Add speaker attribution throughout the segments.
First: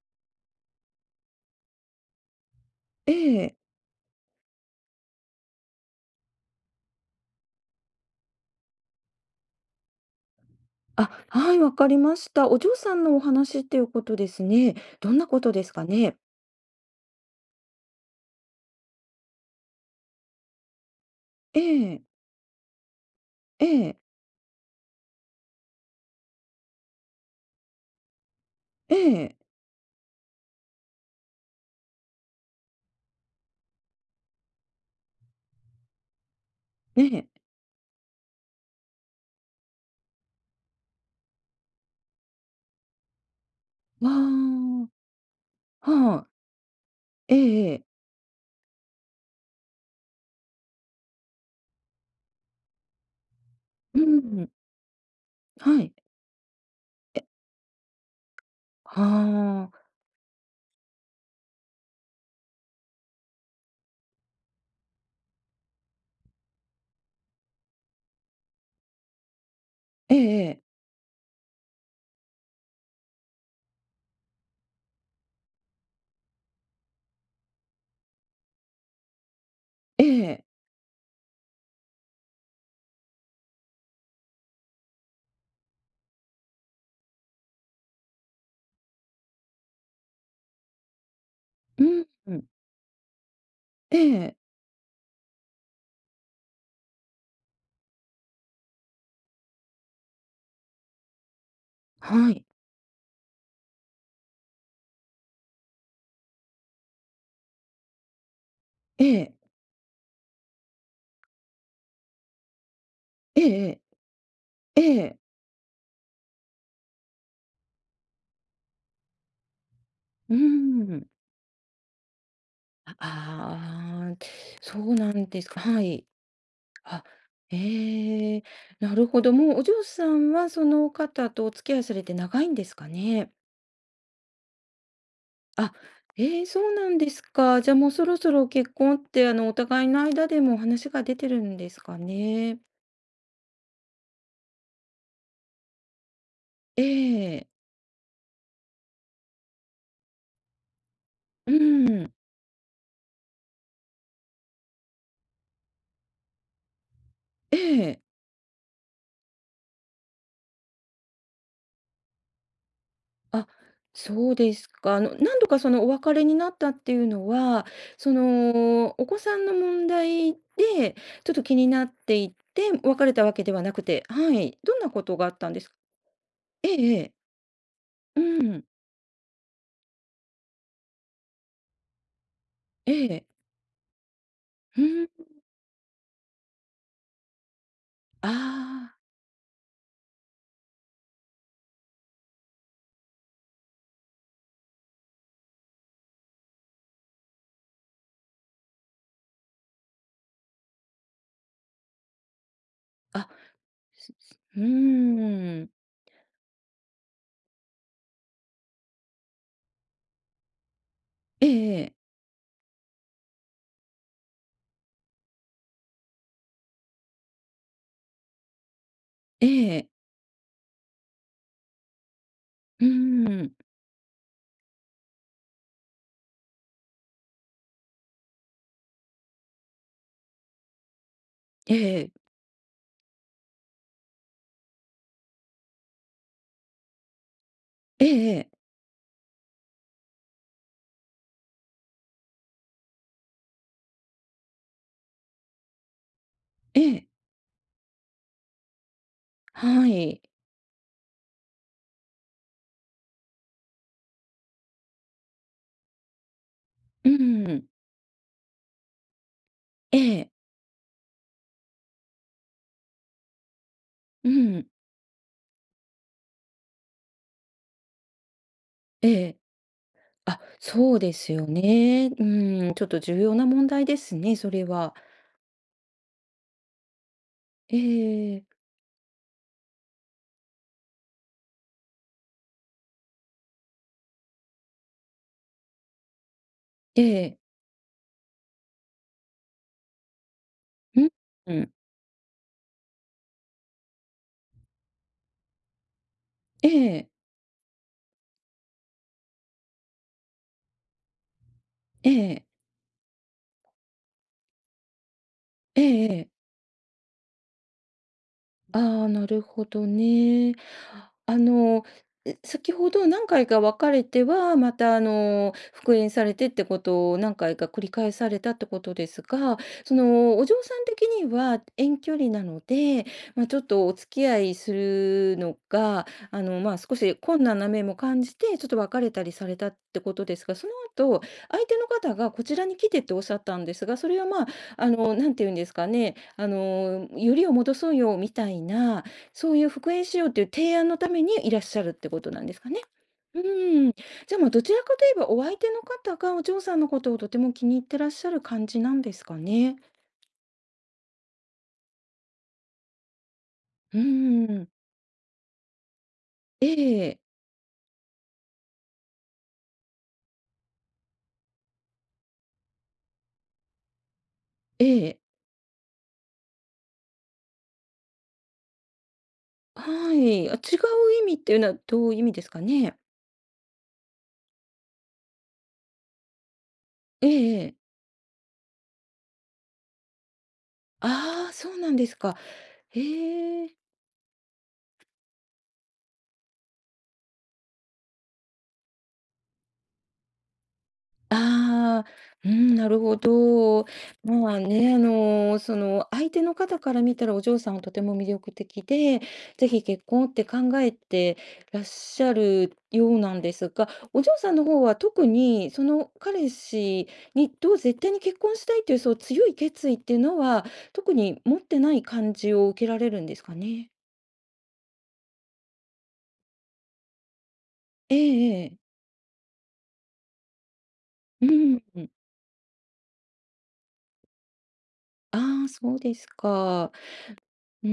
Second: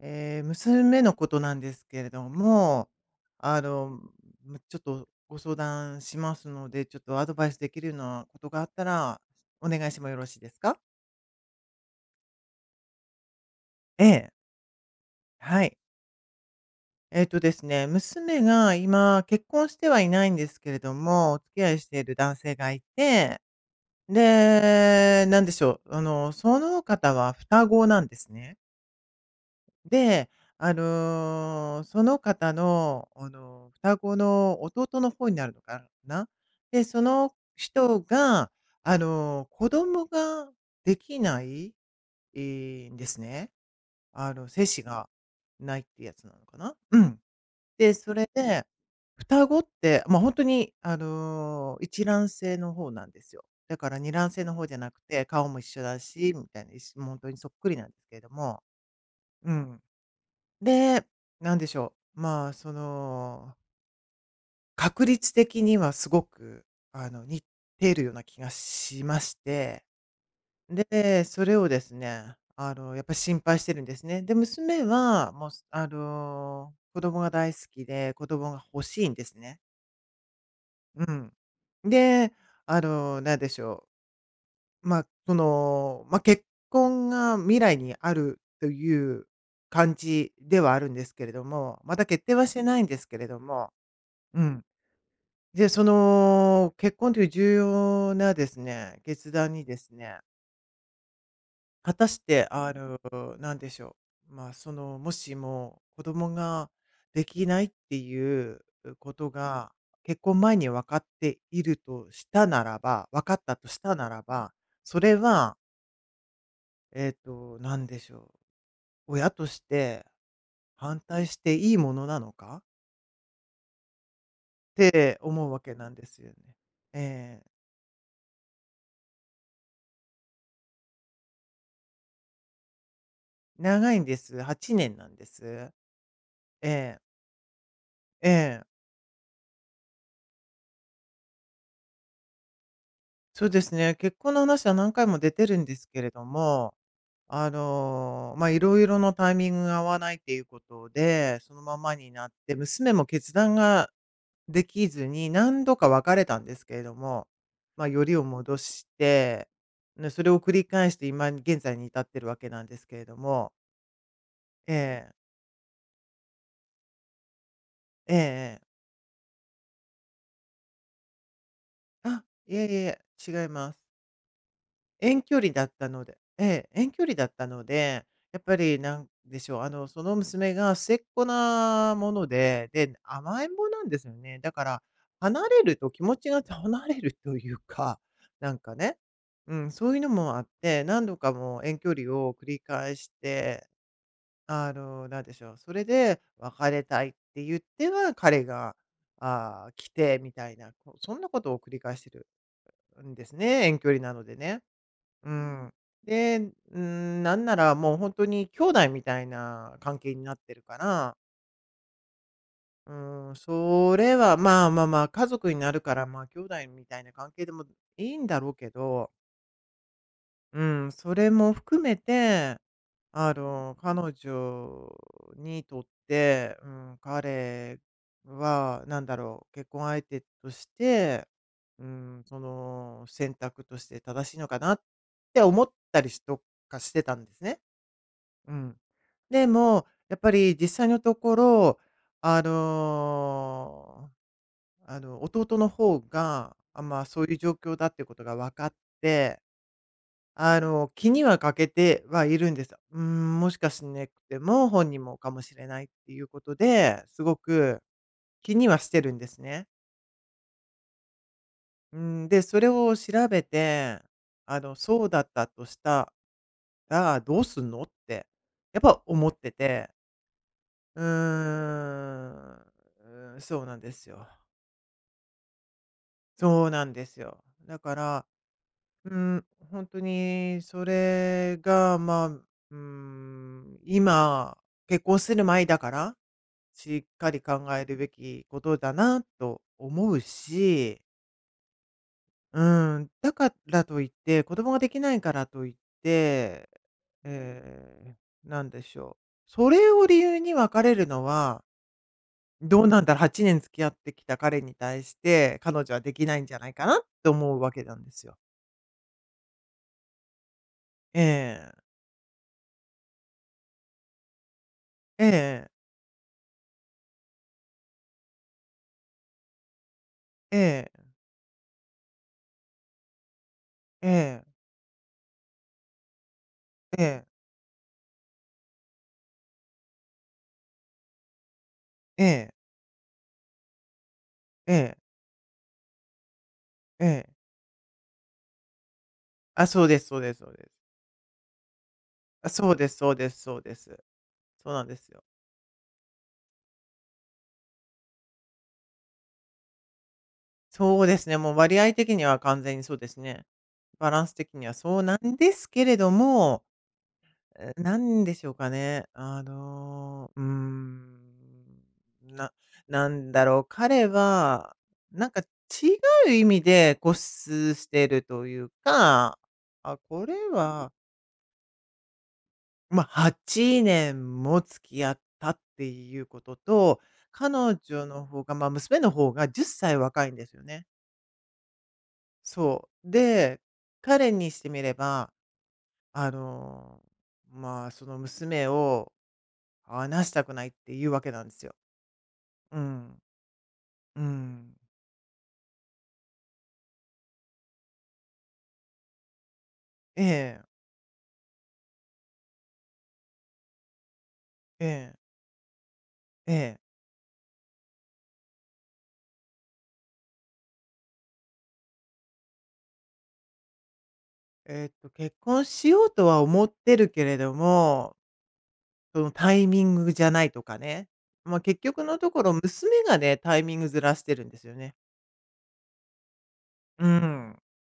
Speaker 1: ええ、娘のことなんですけれども、
Speaker 2: ええ。
Speaker 1: あの、むちょっとご相談しますので、ちょっとアドバイスできるようなことがあったら、お願いしてもよろしいですか？
Speaker 2: あ、はい、わかりました。お嬢さんのお話っていうこ
Speaker 1: え
Speaker 2: とで
Speaker 1: え、
Speaker 2: すね。どんなこと
Speaker 1: は
Speaker 2: です
Speaker 1: い。
Speaker 2: かね？
Speaker 1: えっとですね、娘が今結婚してはいないんですけれども、お付
Speaker 2: え
Speaker 1: き合いして
Speaker 2: え、
Speaker 1: いる男性がいて、
Speaker 2: ええ、
Speaker 1: で、なんでしょう、その方は双子なんですね。
Speaker 2: ええ、
Speaker 1: で、その方の、双子の弟の方になるのかな。で、そ
Speaker 2: ね
Speaker 1: の
Speaker 2: え。
Speaker 1: 人が、子供ができない、んですね。あの、精
Speaker 2: わ
Speaker 1: 子がないっ
Speaker 2: あ、
Speaker 1: てや
Speaker 2: は
Speaker 1: つ
Speaker 2: い。
Speaker 1: なのかな。うん。
Speaker 2: ええええ。
Speaker 1: で、それで、双子って、ま、あ本当に、一卵性の方なんですよ。だから
Speaker 2: う
Speaker 1: 二卵性
Speaker 2: ん、
Speaker 1: の方じゃなくて、顔も一
Speaker 2: は
Speaker 1: 緒
Speaker 2: い。
Speaker 1: だしみたいな、いしもう本
Speaker 2: え、
Speaker 1: 当にそっくりなんですけれども。
Speaker 2: は
Speaker 1: うん。
Speaker 2: あ。
Speaker 1: で、なんでしょう、まあ、その、確率的にはすごく、似ているような気がしまして、
Speaker 2: ええ
Speaker 1: で、それをですね、やっぱり心配してるんですね。で、娘は、もう、子供が大好きで、子供が欲しいんですね。
Speaker 2: ええ、ええ。
Speaker 1: うん。で、なんでしょう、まあ、その、まあ、結婚が未来にあるという感じではあるんですけれども、
Speaker 2: う
Speaker 1: まだ決定
Speaker 2: ん、
Speaker 1: はしてないんですけれども
Speaker 2: ええ、
Speaker 1: うん。で、その、結婚という重要なですね、決断にですね、果たし
Speaker 2: はい。
Speaker 1: て、なんでしょう、まあ、その、もしも子供ができないっていう
Speaker 2: え
Speaker 1: こと
Speaker 2: え、
Speaker 1: が、結婚前に分かっているとしたならば、
Speaker 2: ええええ、えうんええはいえええ
Speaker 1: 分かったとした
Speaker 2: え
Speaker 1: ならば、それ
Speaker 2: ええ
Speaker 1: は、えっと、なんでしょう、親として
Speaker 2: うー
Speaker 1: 反
Speaker 2: ん。
Speaker 1: 対していいものなのか
Speaker 2: ああ、
Speaker 1: っ
Speaker 2: そうな
Speaker 1: て
Speaker 2: んで
Speaker 1: 思
Speaker 2: す
Speaker 1: うわ
Speaker 2: か。
Speaker 1: け
Speaker 2: は
Speaker 1: なんで
Speaker 2: い。
Speaker 1: すよね。
Speaker 2: あ、
Speaker 1: ええ、
Speaker 2: ええ、なるほど。もうお嬢さんはその方とお付き合いされて長いんですかね？
Speaker 1: 長いんです。8年なんです。
Speaker 2: あ、ええ、そうな
Speaker 1: え
Speaker 2: ん
Speaker 1: え、
Speaker 2: ですか。じゃあもうそろ
Speaker 1: え
Speaker 2: そろ
Speaker 1: え。
Speaker 2: 結婚って、お互いの間でも話が出てるんですかね？
Speaker 1: そうですね、結婚の話は何回も出てるんですけれども、
Speaker 2: ええ、
Speaker 1: まあ、いろいろのタイミングが合わないっていうことで、
Speaker 2: う
Speaker 1: そのままに
Speaker 2: ん、
Speaker 1: なって、娘も決断ができずに何度か別れたんですけれども、
Speaker 2: え
Speaker 1: まあ、
Speaker 2: え。
Speaker 1: よりを戻して、ね、それを繰り返して今現在に至ってるわけなんですけれど
Speaker 2: あ、
Speaker 1: も。
Speaker 2: そうです
Speaker 1: え
Speaker 2: か。
Speaker 1: え、
Speaker 2: 何度かそのお別れになったっていうのは、そ
Speaker 1: ええええ。
Speaker 2: の、お子さんの問題で、ちょっと気になって
Speaker 1: あ、
Speaker 2: い
Speaker 1: いえ
Speaker 2: て、
Speaker 1: いえ、
Speaker 2: 別れたわ
Speaker 1: 違
Speaker 2: け
Speaker 1: い
Speaker 2: ではな
Speaker 1: ます。
Speaker 2: くてはい、どんなこと
Speaker 1: 遠
Speaker 2: があっ
Speaker 1: 距
Speaker 2: た
Speaker 1: 離
Speaker 2: んで
Speaker 1: だ
Speaker 2: す
Speaker 1: っ
Speaker 2: か
Speaker 1: たので、え
Speaker 2: え
Speaker 1: え、
Speaker 2: え
Speaker 1: 遠
Speaker 2: え
Speaker 1: 距離
Speaker 2: え。
Speaker 1: だったので、
Speaker 2: う
Speaker 1: やっぱ
Speaker 2: ん、
Speaker 1: りなんでしょう、その娘が末っ子なもので、で、
Speaker 2: ええ、
Speaker 1: 甘えん坊なんですよね。だか
Speaker 2: ふ
Speaker 1: ら、
Speaker 2: ん、
Speaker 1: 離れると気持ちが離れるというか、なんか
Speaker 2: あ
Speaker 1: ね、うん、そういうのもあって、何度かもう遠距離を繰り返して、なんでしょう、それで別れたいって言っては、彼が、あー来てみたいな、こうそんなことを繰り返してるん
Speaker 2: あ、
Speaker 1: で
Speaker 2: あ、
Speaker 1: すね、遠距離
Speaker 2: す
Speaker 1: なので
Speaker 2: すう
Speaker 1: ね。う
Speaker 2: ーん、
Speaker 1: ん。で、うん、なんならもう本当に兄弟みたいな関係になってるから、
Speaker 2: ええ
Speaker 1: うん、それは、まあまあまあ、家族になるから、まあ、兄弟みたいな関係でもいいんだろうけど、
Speaker 2: ええ、ええ、
Speaker 1: うん、それも含めて、
Speaker 2: うーん、
Speaker 1: 彼女にとって、うん、彼はなんだろう、結婚相手として、
Speaker 2: え
Speaker 1: う
Speaker 2: え、
Speaker 1: ん、その選択として正しいのかなって思ったりしとかしてたんですね。
Speaker 2: ええええ、
Speaker 1: うん。でも、やっぱり実際のところ、あの弟の方が、
Speaker 2: え
Speaker 1: あ、まあ、
Speaker 2: え、
Speaker 1: そういう状況だっていうことが分かって、
Speaker 2: はい、
Speaker 1: 気には欠けてはいるんです。うん、もしかしなくても本人もかもしれないっていうことで、
Speaker 2: う
Speaker 1: すご
Speaker 2: ん、
Speaker 1: く気にはしてるんですね。
Speaker 2: ええ、
Speaker 1: うん、で、それを調べて、
Speaker 2: うん、
Speaker 1: そうだったとしたらどうすんのって、やっぱ
Speaker 2: え
Speaker 1: 思っ
Speaker 2: え、
Speaker 1: てて。
Speaker 2: あ、そう
Speaker 1: う
Speaker 2: ですよね。う
Speaker 1: ーん。
Speaker 2: ーん、ちょっと重要
Speaker 1: うん、
Speaker 2: な
Speaker 1: そう
Speaker 2: 問
Speaker 1: なん
Speaker 2: 題
Speaker 1: で
Speaker 2: で
Speaker 1: す
Speaker 2: す
Speaker 1: よ。
Speaker 2: ね、それは。
Speaker 1: そうなんですよ。だ
Speaker 2: え
Speaker 1: から、
Speaker 2: え、
Speaker 1: うん、本当にそれが、まあ、うん、今、結婚する前だから、し
Speaker 2: え
Speaker 1: っか
Speaker 2: え、
Speaker 1: り考えるべきことだなと思う
Speaker 2: う
Speaker 1: し、
Speaker 2: ん、うん、
Speaker 1: うん、だからといって、子供ができないからといって、
Speaker 2: ええ、
Speaker 1: ええ、なんでしょう。それを理由に別れるのは
Speaker 2: ええ、
Speaker 1: どうなんだろう、8年付き合ってきた彼に対して、
Speaker 2: え
Speaker 1: 彼女は
Speaker 2: え
Speaker 1: で
Speaker 2: え
Speaker 1: き
Speaker 2: え。
Speaker 1: ないんじゃないかなって思うわけなんですよ。
Speaker 2: ああ、なるほどね。あの、
Speaker 1: え
Speaker 2: 先ほど何回か別れては、また
Speaker 1: ええ、
Speaker 2: 復縁されてってことを何回か繰り返されたってことですが、その、お嬢さん
Speaker 1: え
Speaker 2: 的
Speaker 1: え、
Speaker 2: には遠距離なので、まあ、ちょっとお
Speaker 1: え
Speaker 2: 付き合
Speaker 1: え、
Speaker 2: いするのが、少
Speaker 1: え
Speaker 2: し
Speaker 1: え、
Speaker 2: 困難な面も感じて、ちょっと別れたりされたってことですが、その後、相手の方
Speaker 1: え
Speaker 2: がこ
Speaker 1: え、
Speaker 2: ちらに来てっておっしゃったんですが、それは、
Speaker 1: ええ、
Speaker 2: なんて言うんですかね、
Speaker 1: ええ。
Speaker 2: よりを戻そうよみたいな、そうい
Speaker 1: あ、
Speaker 2: う
Speaker 1: そう
Speaker 2: 復
Speaker 1: で
Speaker 2: 縁
Speaker 1: すそ
Speaker 2: し
Speaker 1: う
Speaker 2: よう
Speaker 1: で
Speaker 2: っ
Speaker 1: す
Speaker 2: てい
Speaker 1: そ
Speaker 2: う
Speaker 1: うです。
Speaker 2: 提案のためにいらっしゃるってことなん
Speaker 1: あ、
Speaker 2: です
Speaker 1: そ
Speaker 2: か
Speaker 1: う
Speaker 2: ね。
Speaker 1: ですそうで
Speaker 2: う
Speaker 1: すそうで
Speaker 2: ー
Speaker 1: す。
Speaker 2: ん。じゃあ、まあ、ど
Speaker 1: そう
Speaker 2: ちら
Speaker 1: なんで
Speaker 2: かと
Speaker 1: す
Speaker 2: いえ
Speaker 1: よ。
Speaker 2: ばお相手の方がお嬢さんのことをとても気に入ってらっしゃる感じなんですかね。
Speaker 1: そうですね、もう割合的には完全にそうですね。
Speaker 2: う
Speaker 1: バランス
Speaker 2: ー
Speaker 1: 的に
Speaker 2: ん。
Speaker 1: はそうなんですけれども
Speaker 2: ええ、
Speaker 1: え、なんでしょうかね。うーん、ななんだろう、彼は、
Speaker 2: ええ。
Speaker 1: なんか違う意味で固執してるというか、あ、
Speaker 2: は
Speaker 1: これ
Speaker 2: い。あ、違う
Speaker 1: は、
Speaker 2: 意味っていうのはどういう意味ですかね？
Speaker 1: まあ、8年も付き合ったっていうことと、
Speaker 2: え
Speaker 1: 彼
Speaker 2: ええ。
Speaker 1: 女の方が、まあ、娘の方が10歳若いんですよね。
Speaker 2: ああ、そうなんですか。
Speaker 1: そう。で、
Speaker 2: へえ。
Speaker 1: 彼にしてみれば、あのまあ、その娘を話したくないっていうわけなんですよ。
Speaker 2: ああ、うん、
Speaker 1: う
Speaker 2: なるほ
Speaker 1: ん。
Speaker 2: ど。
Speaker 1: う
Speaker 2: まあ
Speaker 1: ん。
Speaker 2: ね、相手の方から見たらお嬢さんはとても魅力的で、ぜひ結
Speaker 1: え
Speaker 2: 婚って考
Speaker 1: え、
Speaker 2: えてらっしゃるようなんですが、お嬢さんの方
Speaker 1: え
Speaker 2: は
Speaker 1: え、
Speaker 2: 特にその彼
Speaker 1: ええ。
Speaker 2: 氏にと絶対に結婚したいというそう強い決意っていうのは、特に持ってない感じを受けられるんですかね？
Speaker 1: えーっと、結婚しようとは思ってるけれども、
Speaker 2: ええええ。
Speaker 1: そのタイミングじゃないとかね。
Speaker 2: う
Speaker 1: ま、結
Speaker 2: ん。
Speaker 1: 局のところ、娘がね、タイミングずらしてるんですよね。
Speaker 2: ああ、そうですか。
Speaker 1: うん。
Speaker 2: うー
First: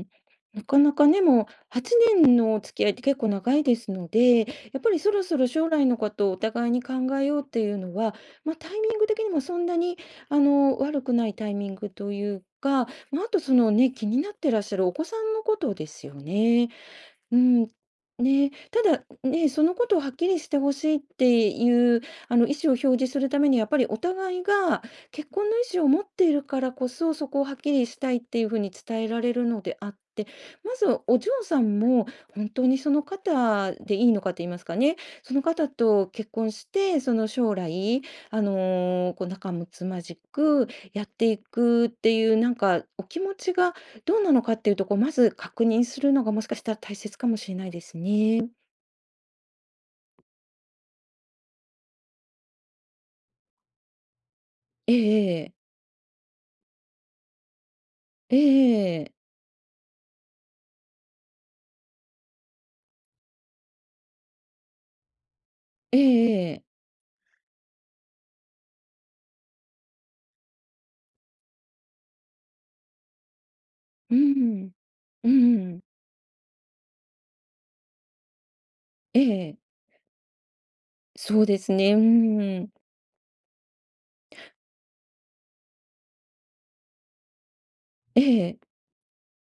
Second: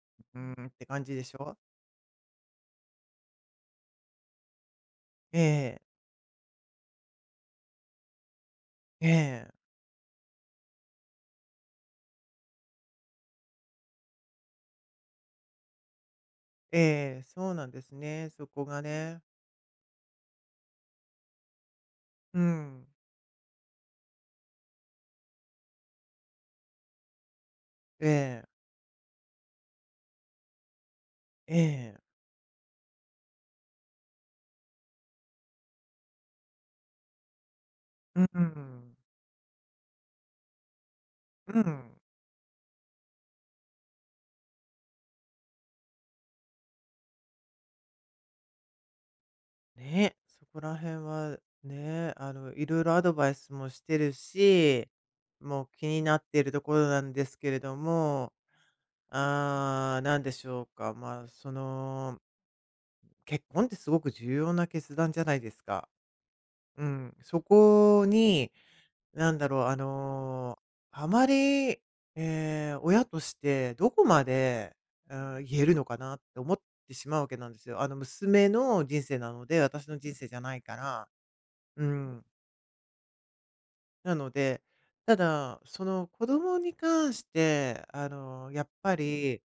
Speaker 2: ん、
Speaker 1: うん、
Speaker 2: な
Speaker 1: っ
Speaker 2: か
Speaker 1: て
Speaker 2: な
Speaker 1: 感
Speaker 2: か
Speaker 1: じ
Speaker 2: ね、
Speaker 1: でし
Speaker 2: もう
Speaker 1: ょ。
Speaker 2: 8年のお付き合いって結構長いですので、やっぱりそろそ
Speaker 1: え
Speaker 2: ろ将
Speaker 1: え、
Speaker 2: 来のことをお互いに考えようっていうのは、まあ、タイミング
Speaker 1: え
Speaker 2: 的にも
Speaker 1: え、
Speaker 2: そんなに、悪くないタイミングというか、まあ、あとそのね、気になってらっしゃるお子さんのことですよね。
Speaker 1: ええ、
Speaker 2: う
Speaker 1: そうな
Speaker 2: ん、
Speaker 1: んですね、そ
Speaker 2: ね、
Speaker 1: こが
Speaker 2: ただ、
Speaker 1: ね。
Speaker 2: ね、そのことをはっきりしてほしいっていう、
Speaker 1: う
Speaker 2: 意思を表
Speaker 1: ん。
Speaker 2: 示するために、やっぱりお互いが結婚の意思を持っているからこそ、そこをはっきりし
Speaker 1: え
Speaker 2: たいってい
Speaker 1: え、
Speaker 2: うふうに伝えられるのであって、まずお嬢
Speaker 1: え
Speaker 2: さん
Speaker 1: え。
Speaker 2: も本当にその方でいいのかと言いますかね、その方と結婚して、その将来、
Speaker 1: うん。
Speaker 2: こう仲睦まじくやってい
Speaker 1: う
Speaker 2: くっ
Speaker 1: ん。
Speaker 2: ていう、なんかお気持ちがどうなのかっていうとこ、まず確認するのがもしかしたら大切かもしれないですね。
Speaker 1: ね、そこら辺はね、いろいろアドバイスもしてるし、
Speaker 2: えええ
Speaker 1: も
Speaker 2: え。
Speaker 1: う気になっているところなんですけれども、
Speaker 2: ええええ。
Speaker 1: ああ、なんでしょうか。まあ、その、結婚ってすごく重要な決断じゃないですか。うん。そこに、なんだろう、あまり、えー親としてどこ
Speaker 2: う
Speaker 1: ま
Speaker 2: ん。
Speaker 1: で、う
Speaker 2: う
Speaker 1: ん、言える
Speaker 2: ん。
Speaker 1: のかなって思ってしまうわけなんですよ。あの、娘の人生
Speaker 2: え
Speaker 1: なの
Speaker 2: え。
Speaker 1: で、私の人生じゃないから。
Speaker 2: そうです
Speaker 1: う
Speaker 2: ね、う
Speaker 1: ん。
Speaker 2: ん。
Speaker 1: なので、ただ、その子供に関して、
Speaker 2: ええ。
Speaker 1: やっぱり、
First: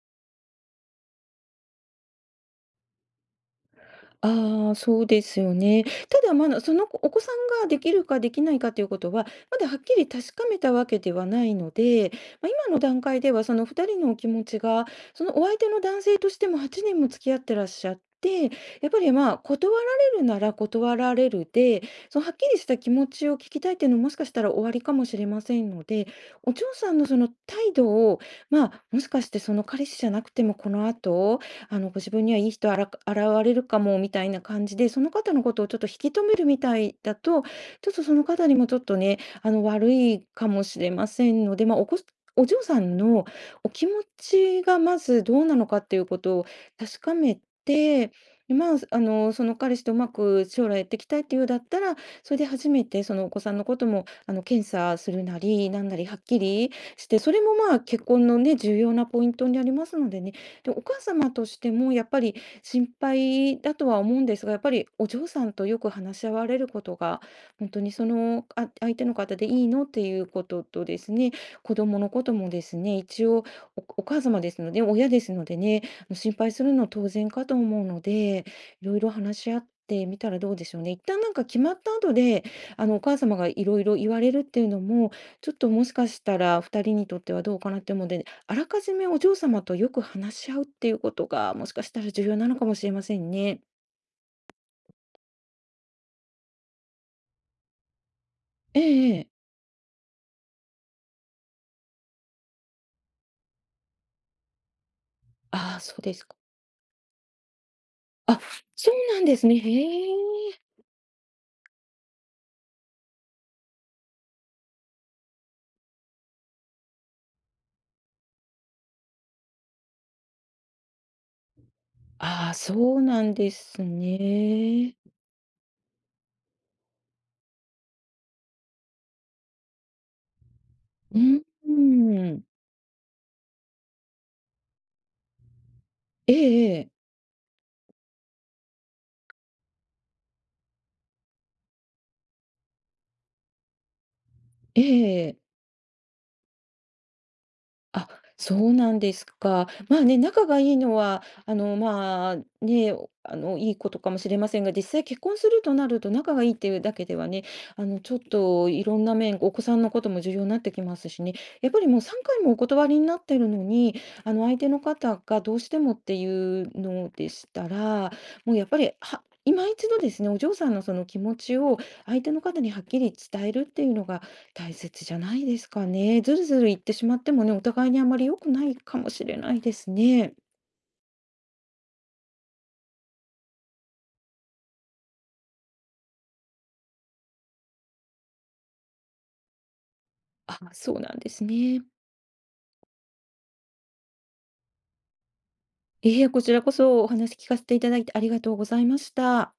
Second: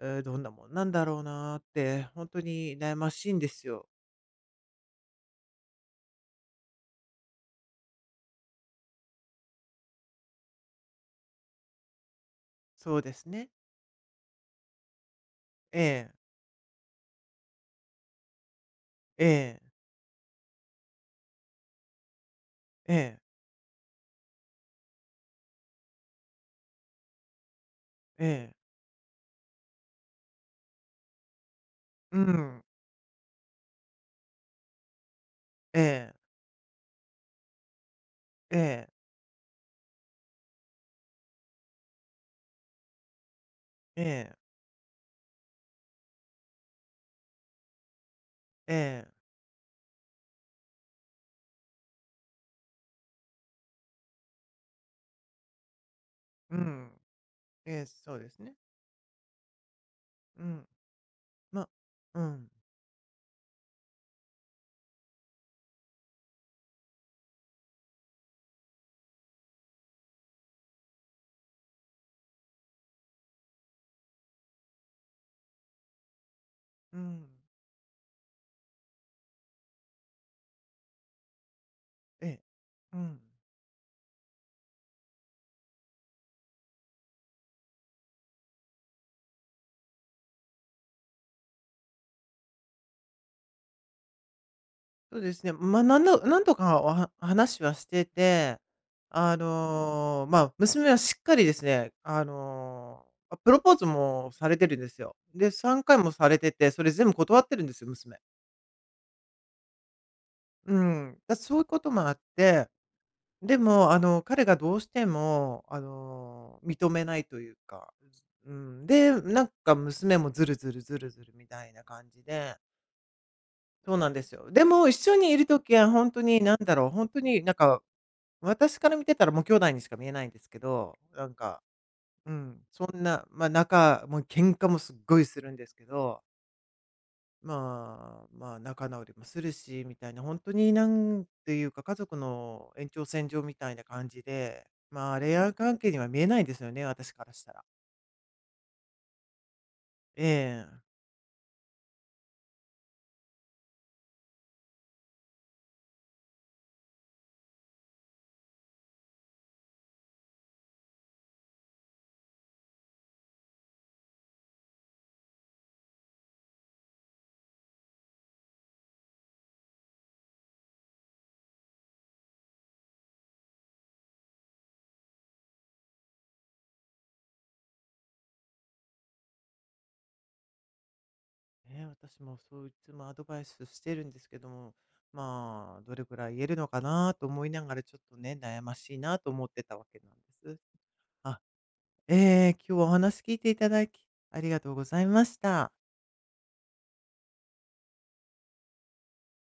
Speaker 1: えーどんなもんなんだろうなって、本当に悩ましいんですよ。
Speaker 2: ああ、そうですよね。ただ、まだ、その子お子さんができるかできないかということは、まだはっきり確かめたわけではないので、まあ、今の
Speaker 1: そ
Speaker 2: 段
Speaker 1: うで
Speaker 2: 階
Speaker 1: す
Speaker 2: では
Speaker 1: ね。
Speaker 2: その2人のお気持ちが、そのお相手
Speaker 1: え
Speaker 2: の男
Speaker 1: え、
Speaker 2: 性としても8年も付き合ってらっしゃって、やっぱり、
Speaker 1: え
Speaker 2: まあ、
Speaker 1: え、
Speaker 2: 断られるなら断られるで、そのはっきりした気
Speaker 1: え
Speaker 2: 持
Speaker 1: え、
Speaker 2: ちを聞きたいっていうのももしかしたら終わりかもしれませんので、お嬢さんのその態度を、
Speaker 1: ええ、
Speaker 2: まあ、もしかしてその彼氏じゃなくてもこの後ご自
Speaker 1: う
Speaker 2: 分にはいい
Speaker 1: ん、
Speaker 2: 人あら現れるかもみたいな感じで、その方のことをちょっ
Speaker 1: え
Speaker 2: と引き
Speaker 1: え、
Speaker 2: 止めるみたいだと、ちょっとその方に
Speaker 1: え
Speaker 2: もちょっ
Speaker 1: え、
Speaker 2: とね、悪いかもしれませんので、まあ、おこお嬢さんのお気持
Speaker 1: ええ、
Speaker 2: ちがまずどうなのかっていうことを確かめて、で、
Speaker 1: え
Speaker 2: まあ、
Speaker 1: え、
Speaker 2: その彼氏とうまく将来やっていきたいっていうだったら、それで初めてそのお子さんのことも、検査するなり、なんなりはっき
Speaker 1: う
Speaker 2: り
Speaker 1: ん、
Speaker 2: して、それも、
Speaker 1: え
Speaker 2: まあ、
Speaker 1: え、
Speaker 2: 結
Speaker 1: そう
Speaker 2: 婚
Speaker 1: で
Speaker 2: の
Speaker 1: すね。
Speaker 2: ね、重要なポイントになりますのでね
Speaker 1: うん、
Speaker 2: で、お母様とし
Speaker 1: ま、
Speaker 2: てもやっぱ
Speaker 1: う
Speaker 2: り
Speaker 1: ん、
Speaker 2: 心配だとは思うんですが、やっぱりお嬢さんとよく話し合われることが、本当にその、あ相手の方でいいのっていうこととですね、子供のこともですね、一応おお母様ですので、親ですのでね、心配するのは
Speaker 1: う
Speaker 2: 当
Speaker 1: ん、
Speaker 2: 然かと思うので、いろいろ話し合ってみたらどうでしょうね。一旦なんか決まった後
Speaker 1: ええ、
Speaker 2: で、
Speaker 1: う
Speaker 2: お母
Speaker 1: ん。
Speaker 2: 様がいろいろ言われるっていうのも、ちょっともしかしたら2人にとってはどうかなって思うのであらかじめお嬢様とよく話し合うっていうことが、もしかしたら重要なのかもしれませんね。
Speaker 1: そうですね。まあ、なんどなんとかは話はしてて、
Speaker 2: ええええ。
Speaker 1: まあ、娘はしっかりですね、あの、あ、プロポーズもされてるんですよ。で、
Speaker 2: ああ、
Speaker 1: 3
Speaker 2: そ
Speaker 1: 回
Speaker 2: う
Speaker 1: も
Speaker 2: です
Speaker 1: さ
Speaker 2: か。
Speaker 1: れてて、それ全部断ってるんですよ、娘。
Speaker 2: あ、そうなんですね。へえ。
Speaker 1: うん。だ、そういうこともあって、でも、彼がどうしても、認めないというか、うん、で、なんか娘もずるずるずるずるみたいな感じ
Speaker 2: ああ、
Speaker 1: で、
Speaker 2: そうなんです
Speaker 1: そうなんですよ。でも一
Speaker 2: ね。
Speaker 1: 緒にいる時は本当に、なんだろう、本当になんか私から見てたらもう兄弟にしか見えないんですけど、
Speaker 2: う
Speaker 1: なん
Speaker 2: ん。
Speaker 1: か、
Speaker 2: う
Speaker 1: う
Speaker 2: ん。
Speaker 1: ん、そんな、ま、あ仲もう喧嘩もすっごいするんですけど、
Speaker 2: ええ。
Speaker 1: まあ、まあ、仲直りもするしみたいな、本当になんていうか、家族の延長線上みたいな感じで、
Speaker 2: え
Speaker 1: ま
Speaker 2: え
Speaker 1: あ、
Speaker 2: え
Speaker 1: 恋
Speaker 2: え。
Speaker 1: 愛関係には見えないんですよね、私からしたら。
Speaker 2: あ、そうなんですか。まあね、
Speaker 1: え
Speaker 2: 仲がいい
Speaker 1: え。
Speaker 2: のは、まあね、おあの、いいことかもしれませんが、実際結婚するとなると仲がいいっていうだけではね、ちょっといろんな面、お子さんのことも重要になってきますしね、やっぱりもう3回もお断りになってるのに、相手の方がどうしてもっていうのでしたら、もうやっぱり、は、今一度ですね、お嬢さんのその気持ちを相手の方にはっきり伝えるっていうのが大切じゃないですかね。ずるずる言ってしまってもね、お互いにあまり良くないかもしれないですね。
Speaker 1: ね、私もそういつもアドバイスしてるんですけども、まあ、どれぐらい言えるのかなと思いながら、ちょっとね、悩ましいなと思ってたわけなんです。
Speaker 2: あ、そうなんで
Speaker 1: あ、
Speaker 2: すね。
Speaker 1: えー今日はお話聞いていただき、ありがとうございました。
Speaker 2: いえ、こちらこそお話聞かせていただいてありがとうございました。